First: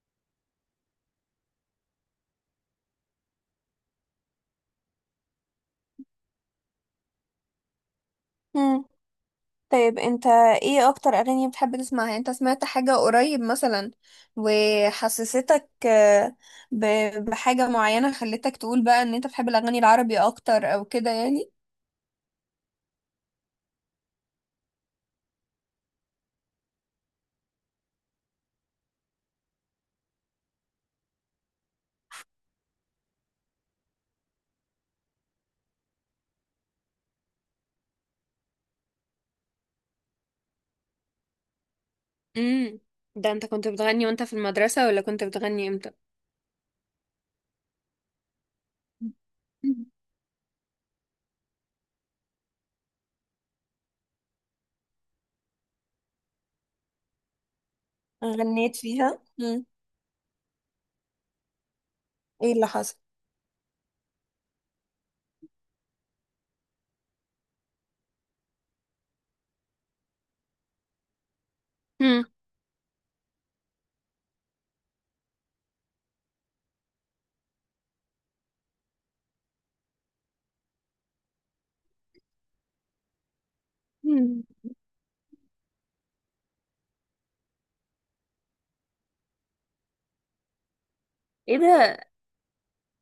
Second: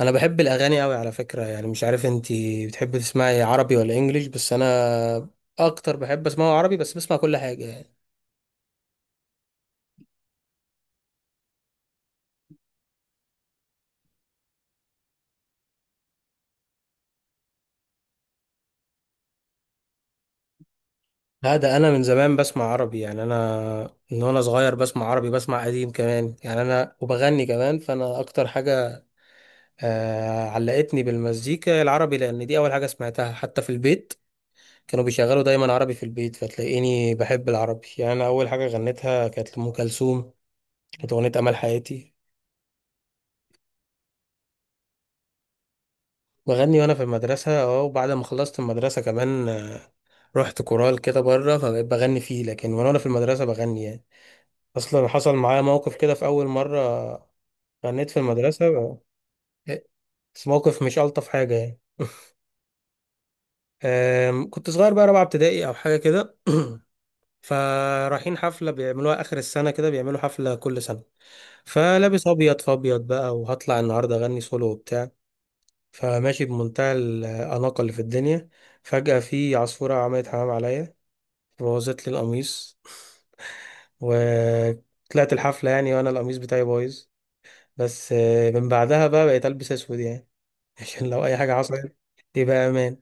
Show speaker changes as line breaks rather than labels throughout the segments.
انا بحب الاغاني قوي على فكره، يعني مش عارف انتي بتحبي تسمعي عربي ولا انجليش، بس انا اكتر بحب اسمعه عربي، بس بسمع كل حاجه يعني.
مم. طيب، انت ايه اكتر اغاني بتحب تسمعها؟ يعني انت سمعت حاجة قريب مثلا وحسستك بحاجة معينة خلتك تقول بقى ان انت بتحب الاغاني العربي اكتر او كده يعني.
لا، ده انا من زمان بسمع عربي، يعني انا من وانا صغير بسمع عربي، بسمع قديم كمان يعني، انا وبغني كمان. فانا اكتر حاجه علقتني بالمزيكا العربي لان دي اول حاجه سمعتها حتى في البيت. كانوا بيشغلوا دايما عربي في البيت، فتلاقيني بحب العربي يعني. انا اول حاجه غنيتها كانت لأم كلثوم، كانت اغنيه امل حياتي.
امم. ده انت كنت بتغني وانت في المدرسة ولا كنت بتغني امتى؟
بغني وانا في المدرسه اه، وبعد ما خلصت المدرسه كمان رحت كورال كده بره فبقيت بغني فيه، لكن وأنا في المدرسه بغني يعني. اصلا حصل معايا موقف كده في اول مره غنيت في المدرسه
غنيت فيها. مم.
بس موقف مش الطف حاجه يعني.
ايه اللي حصل؟
كنت صغير، بقى رابعه ابتدائي او حاجه كده. فرايحين حفله بيعملوها اخر السنه، كده بيعملوا حفله كل سنه.
مم.
فلابس ابيض في ابيض بقى، وهطلع النهارده اغني سولو وبتاع. فماشي بمنتهى الاناقه اللي في الدنيا، فجاه في عصفوره عملت حمام عليا، بوظت لي القميص.
مم.
وطلعت الحفلة يعني وأنا القميص بتاعي بايظ. بس من بعدها بقى بقيت ألبس أسود يعني. عشان لو أي حاجة
ايه
حصلت
ده؟
يبقى أمان.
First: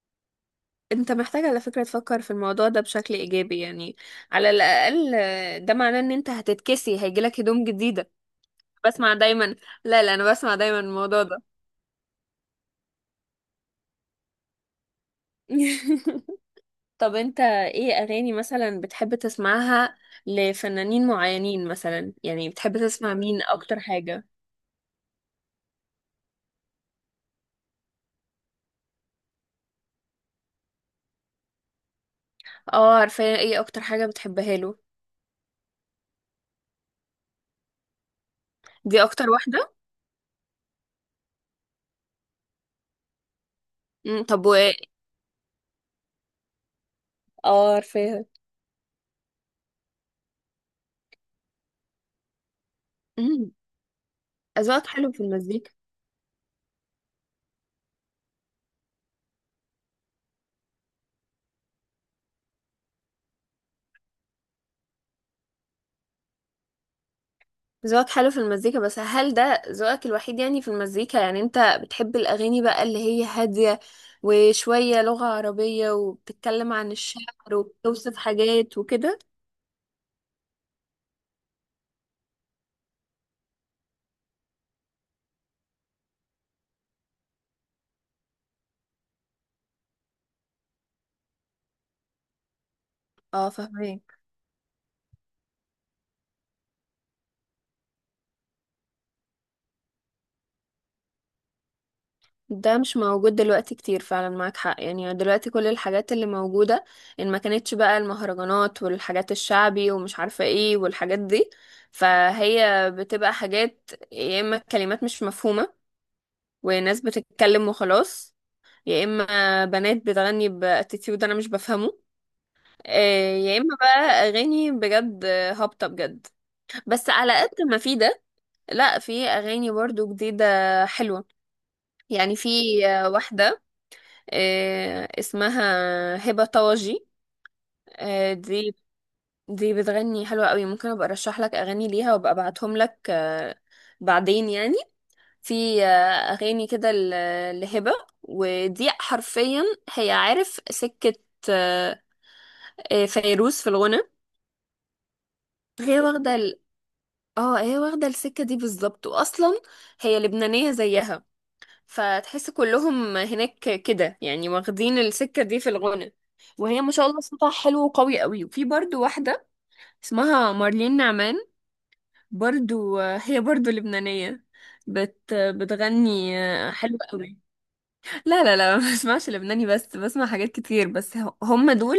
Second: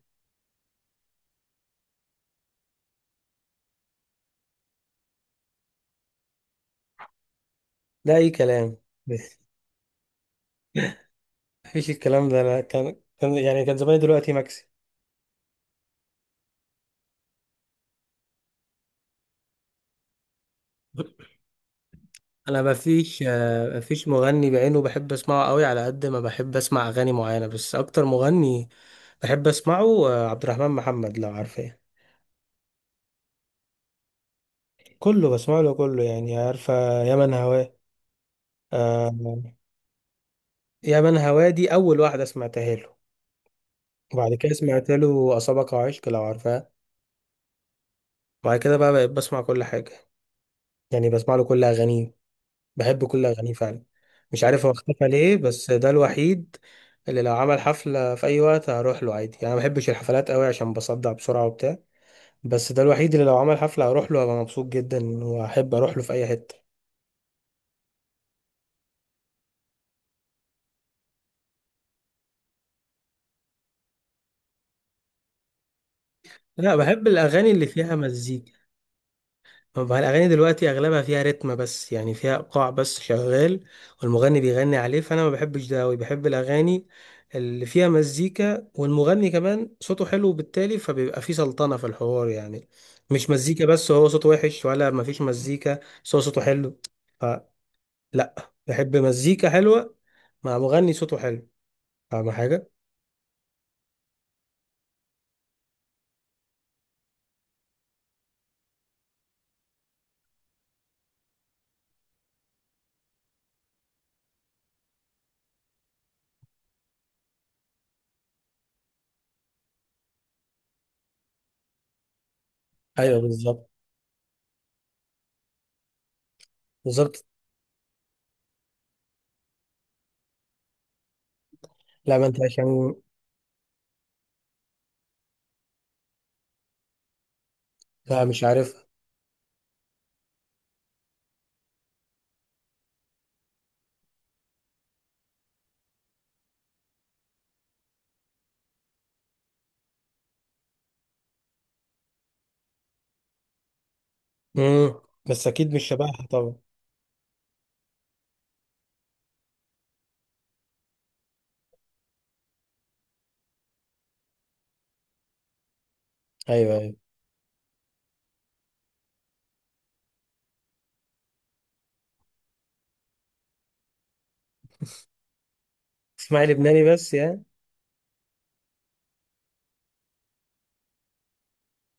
انت محتاج على فكرة تفكر في الموضوع ده بشكل ايجابي، يعني على الاقل ده معناه ان انت هتتكسي هيجيلك هدوم جديدة.
ده أي كلام.
بسمع دايما. لا لا، انا بسمع دايما الموضوع ده.
مفيش الكلام ده، لا كان يعني، كان زماني دلوقتي مكسي.
طب، انت ايه اغاني مثلا بتحب تسمعها؟ لفنانين معينين مثلا، يعني
انا
بتحب تسمع
مفيش
مين اكتر
مفيش
حاجة؟
مغني بعينه بحب اسمعه قوي على قد ما بحب اسمع اغاني معينه، بس اكتر مغني بحب اسمعه عبد الرحمن محمد، لو عارفاه.
اه، عارفة، ايه اكتر حاجة بتحبها له؟
كله بسمع له كله يعني، عارفه يا من هواه.
دي
آه،
اكتر واحدة؟
يا من هوادي أول واحدة سمعتها له.
مم،
وبعد
طب
كده سمعت له أصابك عشق لو عارفها.
اه عارفاها.
وبعد كده بقى بقيت بسمع كل حاجة، يعني بسمع له كل أغانيه، بحب كل
مم.
أغانيه فعلا. مش عارف هو
اذواقك
اختفى
حلو في
ليه،
المزيكا.
بس ده الوحيد اللي لو عمل حفلة في أي وقت هروح له عادي. يعني أنا ما بحبش الحفلات قوي عشان بصدع بسرعة وبتاع، بس ده الوحيد اللي لو عمل حفلة هروح له، هبقى مبسوط جدا، وأحب أروح له في أي حتة.
ذوقك حلو في المزيكا، بس هل ده ذوقك الوحيد يعني في المزيكا؟ يعني انت بتحب الأغاني بقى اللي هي هادية وشوية لغة عربية وبتتكلم
لا،
عن
بحب الأغاني
الشعر
اللي فيها
وبتوصف
مزيكا.
حاجات وكده.
طب الأغاني دلوقتي أغلبها فيها رتم بس، يعني فيها إيقاع بس شغال والمغني بيغني عليه، فأنا ما بحبش ده أوي. بحب الأغاني اللي فيها مزيكا والمغني كمان صوته حلو، بالتالي فبيبقى فيه سلطنة في الحوار يعني. مش
اه
مزيكا بس هو
فاهمك.
صوته وحش، ولا مفيش مزيكا بس هو صوته حلو. فلا، بحب مزيكا حلوة مع مغني صوته حلو. فاهم حاجة؟
ده مش موجود دلوقتي كتير، فعلا معاك حق يعني. دلوقتي كل الحاجات اللي موجودة، ان ما كانتش بقى المهرجانات والحاجات الشعبي ومش عارفة ايه والحاجات دي، فهي بتبقى حاجات يا اما كلمات مش مفهومة وناس بتتكلم وخلاص، يا اما بنات بتغني باتيتيود انا مش بفهمه،
أيوه
يا
بالظبط.
اما بقى اغاني بجد، هابطه بجد. بس
بالظبط.
على قد ما في ده، لا، في اغاني برضو جديده حلوه.
لا ما
يعني
أنت
في
عشان.
واحده، اسمها هبه طواجي.
لا
آه،
مش
دي
عارفها.
دي بتغني حلوه قوي. ممكن ابقى ارشح لك اغاني ليها وابقى ابعتهم لك، بعدين يعني. في اغاني كده لهبه ودي، حرفيا هي عارف سكه. آه، فيروز في الغنى.
مم. بس أكيد مش
هي
شبهها
واخدة
طبعا.
ال... اه هي واخدة السكة دي بالظبط، واصلا هي لبنانية زيها فتحس كلهم هناك كده يعني واخدين السكة دي في الغنى.
أيوه،
وهي ما
أيوه.
شاء الله صوتها حلو وقوي قوي. وفي برضو واحدة اسمها مارلين نعمان، برضو هي برضو لبنانية. بتغني
تسمعي لبناني
حلو
بس
قوي.
يعني؟
لا لا لا، ما بسمعش لبناني بس، بسمع حاجات كتير بس هم دول.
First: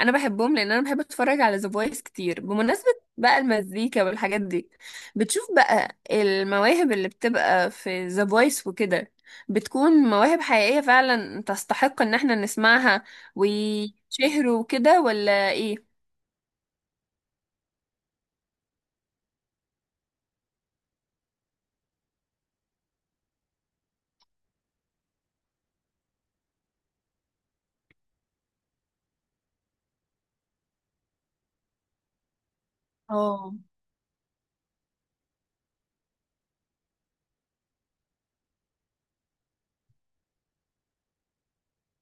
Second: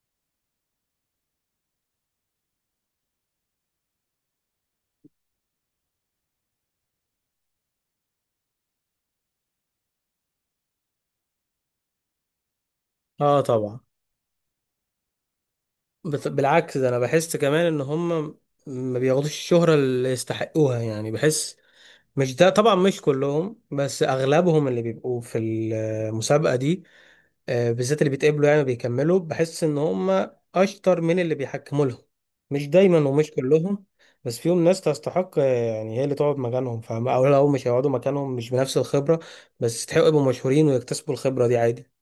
انا بحبهم لان انا بحب اتفرج على ذا فويس كتير، بمناسبة بقى المزيكا والحاجات دي، بتشوف بقى المواهب اللي بتبقى في ذا فويس وكده بتكون مواهب حقيقية فعلا تستحق ان احنا نسمعها،
اه طبعا.
ويشهروا وكده، ولا ايه؟
بالعكس، ده انا بحس كمان ان هم ما بياخدوش الشهرة اللي يستحقوها، يعني بحس، مش ده طبعا، مش كلهم، بس اغلبهم اللي بيبقوا في المسابقة دي بالذات اللي بيتقبلوا، يعني بيكملوا، بحس ان هم اشطر من اللي بيحكموا لهم. مش دايما ومش
اه،
كلهم، بس فيهم ناس تستحق يعني هي اللي تقعد مكانهم، فاهم، او لو مش هيقعدوا مكانهم مش بنفس الخبرة، بس يستحقوا يبقوا مشهورين ويكتسبوا الخبرة دي عادي.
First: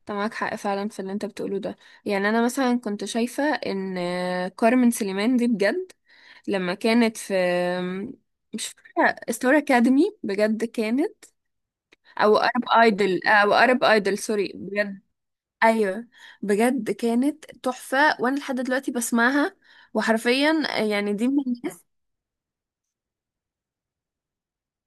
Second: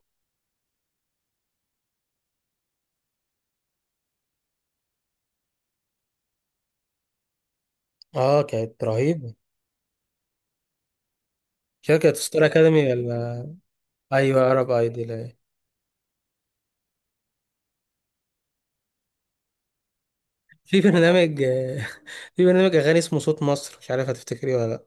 انت معاك حق فعلا في اللي انت بتقوله ده. يعني انا مثلا كنت شايفة ان كارمن سليمان دي بجد لما كانت في،
اه
مش
كانت
فاكرة
رهيبة.
ستار أكاديمي، بجد كانت
شركة
أو
ستار
أرب
أكاديمي،
أيدل،
ولا
أو أرب أيدل
أيوة
سوري
عرب
بجد.
أيدل، أيوة.
أيوة. بجد كانت تحفة وأنا لحد دلوقتي بسمعها، وحرفيا
في
يعني دي
برنامج.
من الناس.
في برنامج أغاني اسمه صوت مصر، مش عارف هتفتكريه ولا لأ.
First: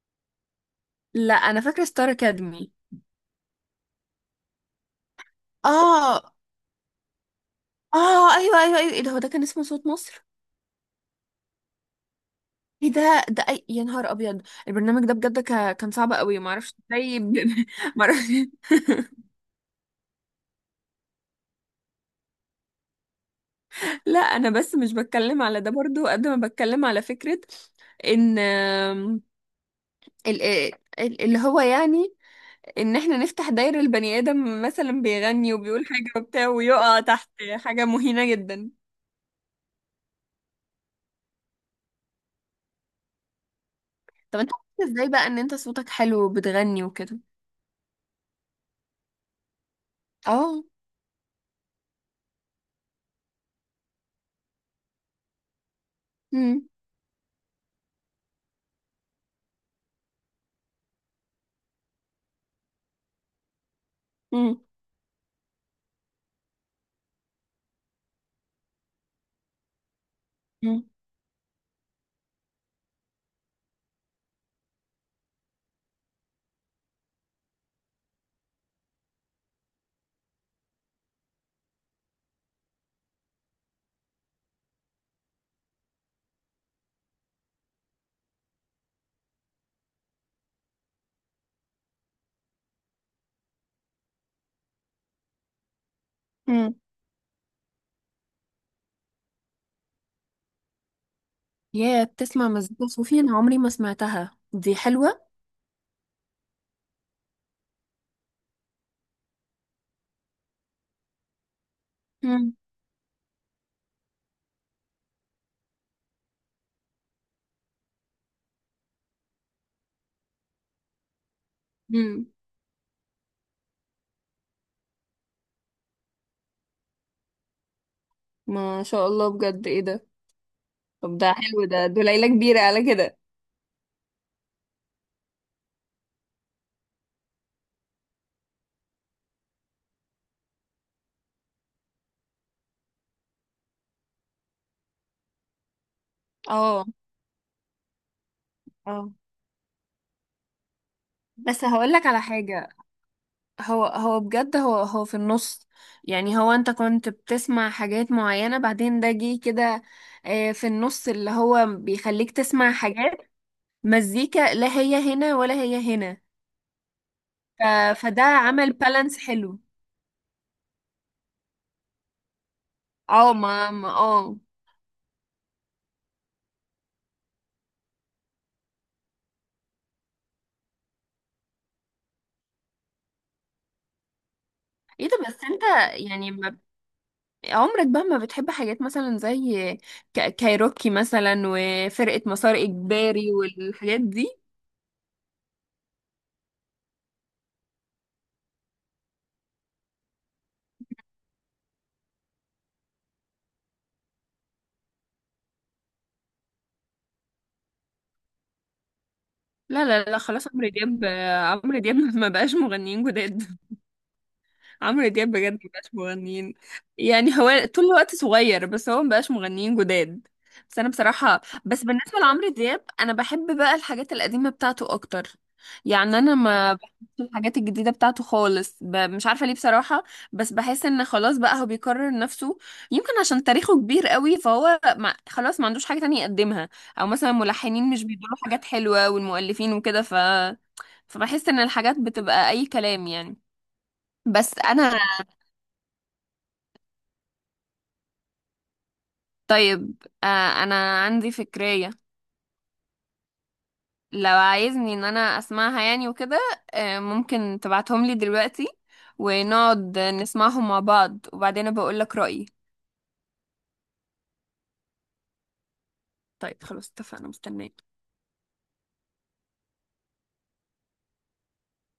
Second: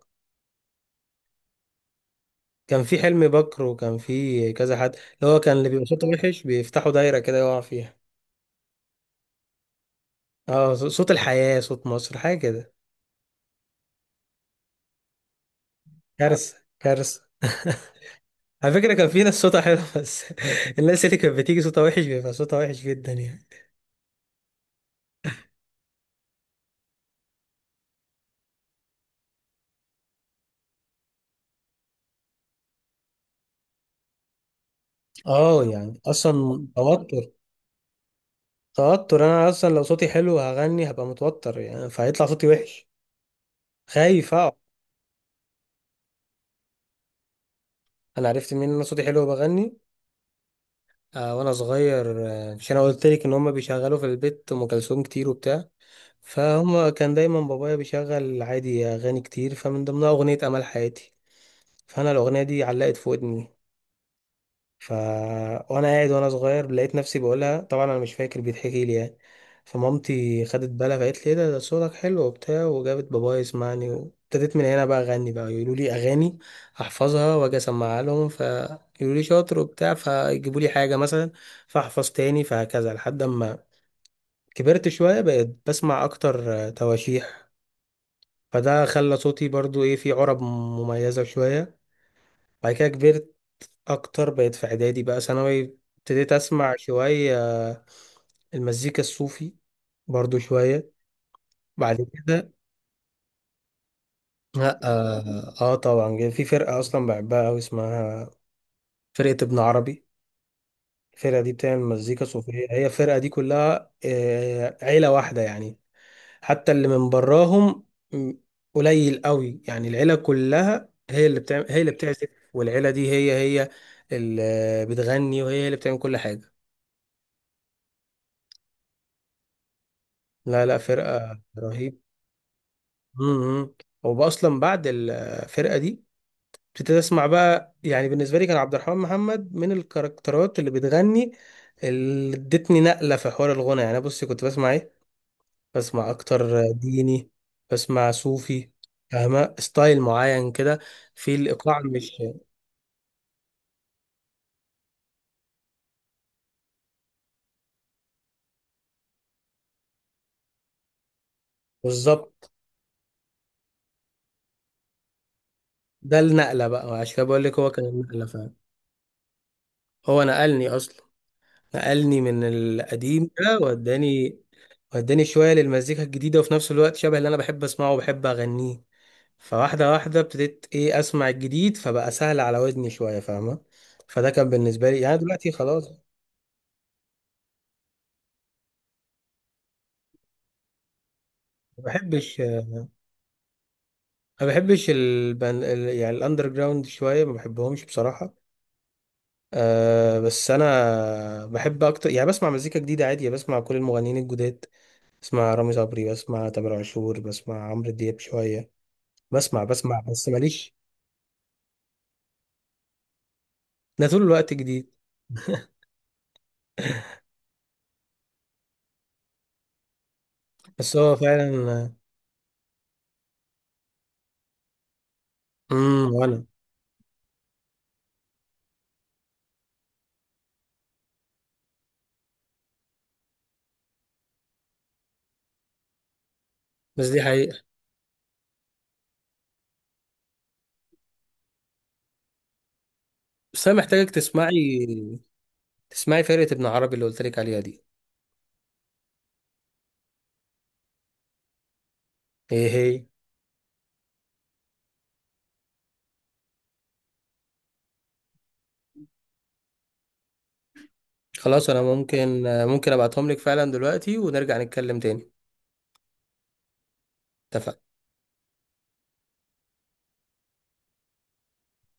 لا، أنا فاكرة ستار أكاديمي.
كان في حلمي بكر، وكان في كذا حد اللي هو كان اللي بيبقى صوته
اه.
وحش بيفتحوا دايرة كده يقع فيها.
اه. ايوه ايوه ايوه. إيه ده، هو ده كان اسمه صوت مصر؟
اه، صوت الحياة، صوت مصر، حاجة كده.
إيه ده، ده أي يا نهار أبيض. البرنامج ده بجد كان صعب قوي،
كارثة،
معرفش إزاي.
كارثة.
معرفش.
على فكرة كان في ناس صوتها حلو، بس الناس اللي كانت بتيجي صوتها وحش بيبقى صوتها وحش جدا يعني.
لا انا بس مش بتكلم على ده برضو، قد ما بتكلم على فكرة ان آم، ال- آه، ال- اللي هو، يعني ان احنا نفتح دايرة، البني ادم مثلا بيغني
اه،
وبيقول
يعني
حاجة وبتاع
اصلا
ويقع تحت.
توتر.
حاجة مهينة جدا.
توتر، انا اصلا لو صوتي حلو هغني هبقى متوتر يعني فهيطلع صوتي وحش، خايف.
طب انت عرفت ازاي بقى ان انت صوتك حلو وبتغني وكده؟
انا عرفت منين ان انا صوتي حلو وبغني؟
اه.
وانا صغير عشان انا قلت لك ان هم بيشغلوا في البيت ام كلثوم كتير وبتاع.
امم.
فهم كان دايما بابايا بيشغل عادي اغاني كتير، فمن ضمنها اغنيه امل حياتي. فانا الاغنيه دي علقت في ودني.
امم.
ف... وانا قاعد وانا صغير لقيت نفسي بقولها، طبعا انا مش فاكر، بيتحكي لي يعني. فمامتي خدت
امم.
بالها، فقالت لي ايه ده، ده صوتك حلو وبتاع، وجابت بابايا يسمعني، وابتديت من هنا بقى اغني. بقى يقولوا لي اغاني احفظها واجي اسمعها لهم، فيقولوا لي شاطر وبتاع، فيجيبوا لي حاجه مثلا، فاحفظ تاني، فهكذا لحد ما كبرت شويه بقيت بسمع اكتر تواشيح. فده خلى صوتي برضو ايه، فيه عرب مميزه شويه. بعد كده كبرت اكتر، بقيت في اعدادي بقى ثانوي، ابتديت اسمع
امم.
شويه المزيكا الصوفي برضو شويه.
يا
بعد
بتسمع
كده
مزيكا صوفي! انا عمري ما سمعتها، دي
لا
حلوة.
طبعا، جه في فرقه اصلا بحبها قوي اسمها فرقه ابن عربي. الفرقه دي بتعمل مزيكا
امم.
صوفيه. هي الفرقه دي كلها عيله واحده يعني، حتى اللي من براهم م- قليل قوي، يعني العيله كلها هي اللي بتعمل هي اللي
أمم.
بتعزف، والعيله دي هي هي اللي بتغني، وهي اللي بتعمل كل حاجه.
ما شاء الله، بجد ايه ده.
لا لا،
طب ده
فرقه
حلو، ده دول
رهيبة.
ليلة كبيرة على كده.
امم، واصلا بعد الفرقه دي ابتديت اسمع بقى، يعني بالنسبه لي كان عبد الرحمن محمد من الكاركترات اللي بتغني اللي ادتني نقله في حوار الغنى. يعني بصي، كنت بسمع ايه؟ بسمع اكتر
اه.
ديني، بسمع صوفي،
اه.
فاهمه ستايل معين كده في
بس
الايقاع،
هقولك
مش
على حاجة، هو هو بجد، هو هو في النص. يعني هو، انت كنت بتسمع حاجات معينة بعدين ده جه كده، في النص اللي هو بيخليك
بالظبط.
تسمع حاجات مزيكا لا هي هنا ولا هي هنا.
ده النقله بقى، عشان كده بقول لك
ف...
هو كان
فده
النقله فعلا.
عمل بالانس حلو.
هو نقلني اصلا، نقلني من القديم
اه،
ده،
ما ما اه.
واداني... وداني شوية للمزيكا الجديدة، وفي نفس الوقت شبه اللي أنا بحب أسمعه وبحب أغنيه. فواحدة واحدة ابتديت إيه أسمع الجديد، فبقى سهل على ودني شوية، فاهمة. فده كان بالنسبة لي
ايه
يعني.
ده، بس
دلوقتي
انت
خلاص.
يعني ما... عمرك بقى ما بتحب حاجات مثلا زي كايروكي مثلا
ما
وفرقة
بحبش،
مسار إجباري والحاجات دي.
ما بحبش يعني الأندر جراوند شوية، ما بحبهمش بصراحة. أه، بس أنا بحب أكتر، يعني بسمع مزيكا جديدة عادي، يعني بسمع كل المغنيين الجداد. بسمع رامي صبري، بسمع تامر عاشور، بسمع عمرو دياب شوية. بسمع
لا
بسمع
لا لا،
بس
خلاص، عمرو
ماليش.
دياب. عمرو دياب ما بقاش مغنيين جداد.
أنا طول الوقت جديد.
عمرو دياب بجد ما بقاش مغنيين، يعني هو طول الوقت صغير بس هو ما بقاش مغنيين جداد. بس انا
بس هو
بصراحة، بس
فعلا.
بالنسبة لعمرو دياب انا بحب بقى الحاجات القديمة بتاعته اكتر.
امم،
يعني انا
وانا.
ما بحبش الحاجات الجديدة بتاعته خالص، مش عارفة ليه بصراحة. بس بحس ان خلاص بقى هو بيكرر نفسه. يمكن عشان تاريخه كبير قوي فهو ما... خلاص ما عندوش حاجة تانية يقدمها، او
بس دي
مثلا
حقيقة.
ملحنين مش بيدوا له حاجات حلوة والمؤلفين وكده، فبحس ان الحاجات بتبقى اي كلام يعني.
بس انا محتاجك تسمعي
بس انا
تسمعي فرقة ابن عربي اللي قلت لك عليها دي.
طيب، انا عندي فكرية.
ايه هي؟
لو عايزني ان انا اسمعها يعني وكده، ممكن تبعتهم لي دلوقتي ونقعد نسمعهم مع بعض،
خلاص
وبعدين
انا
بقول لك
ممكن
رأيي.
ممكن ابعتهم لك فعلا دلوقتي، ونرجع نتكلم تاني.
طيب خلاص اتفقنا، مستنية.
اتفقنا.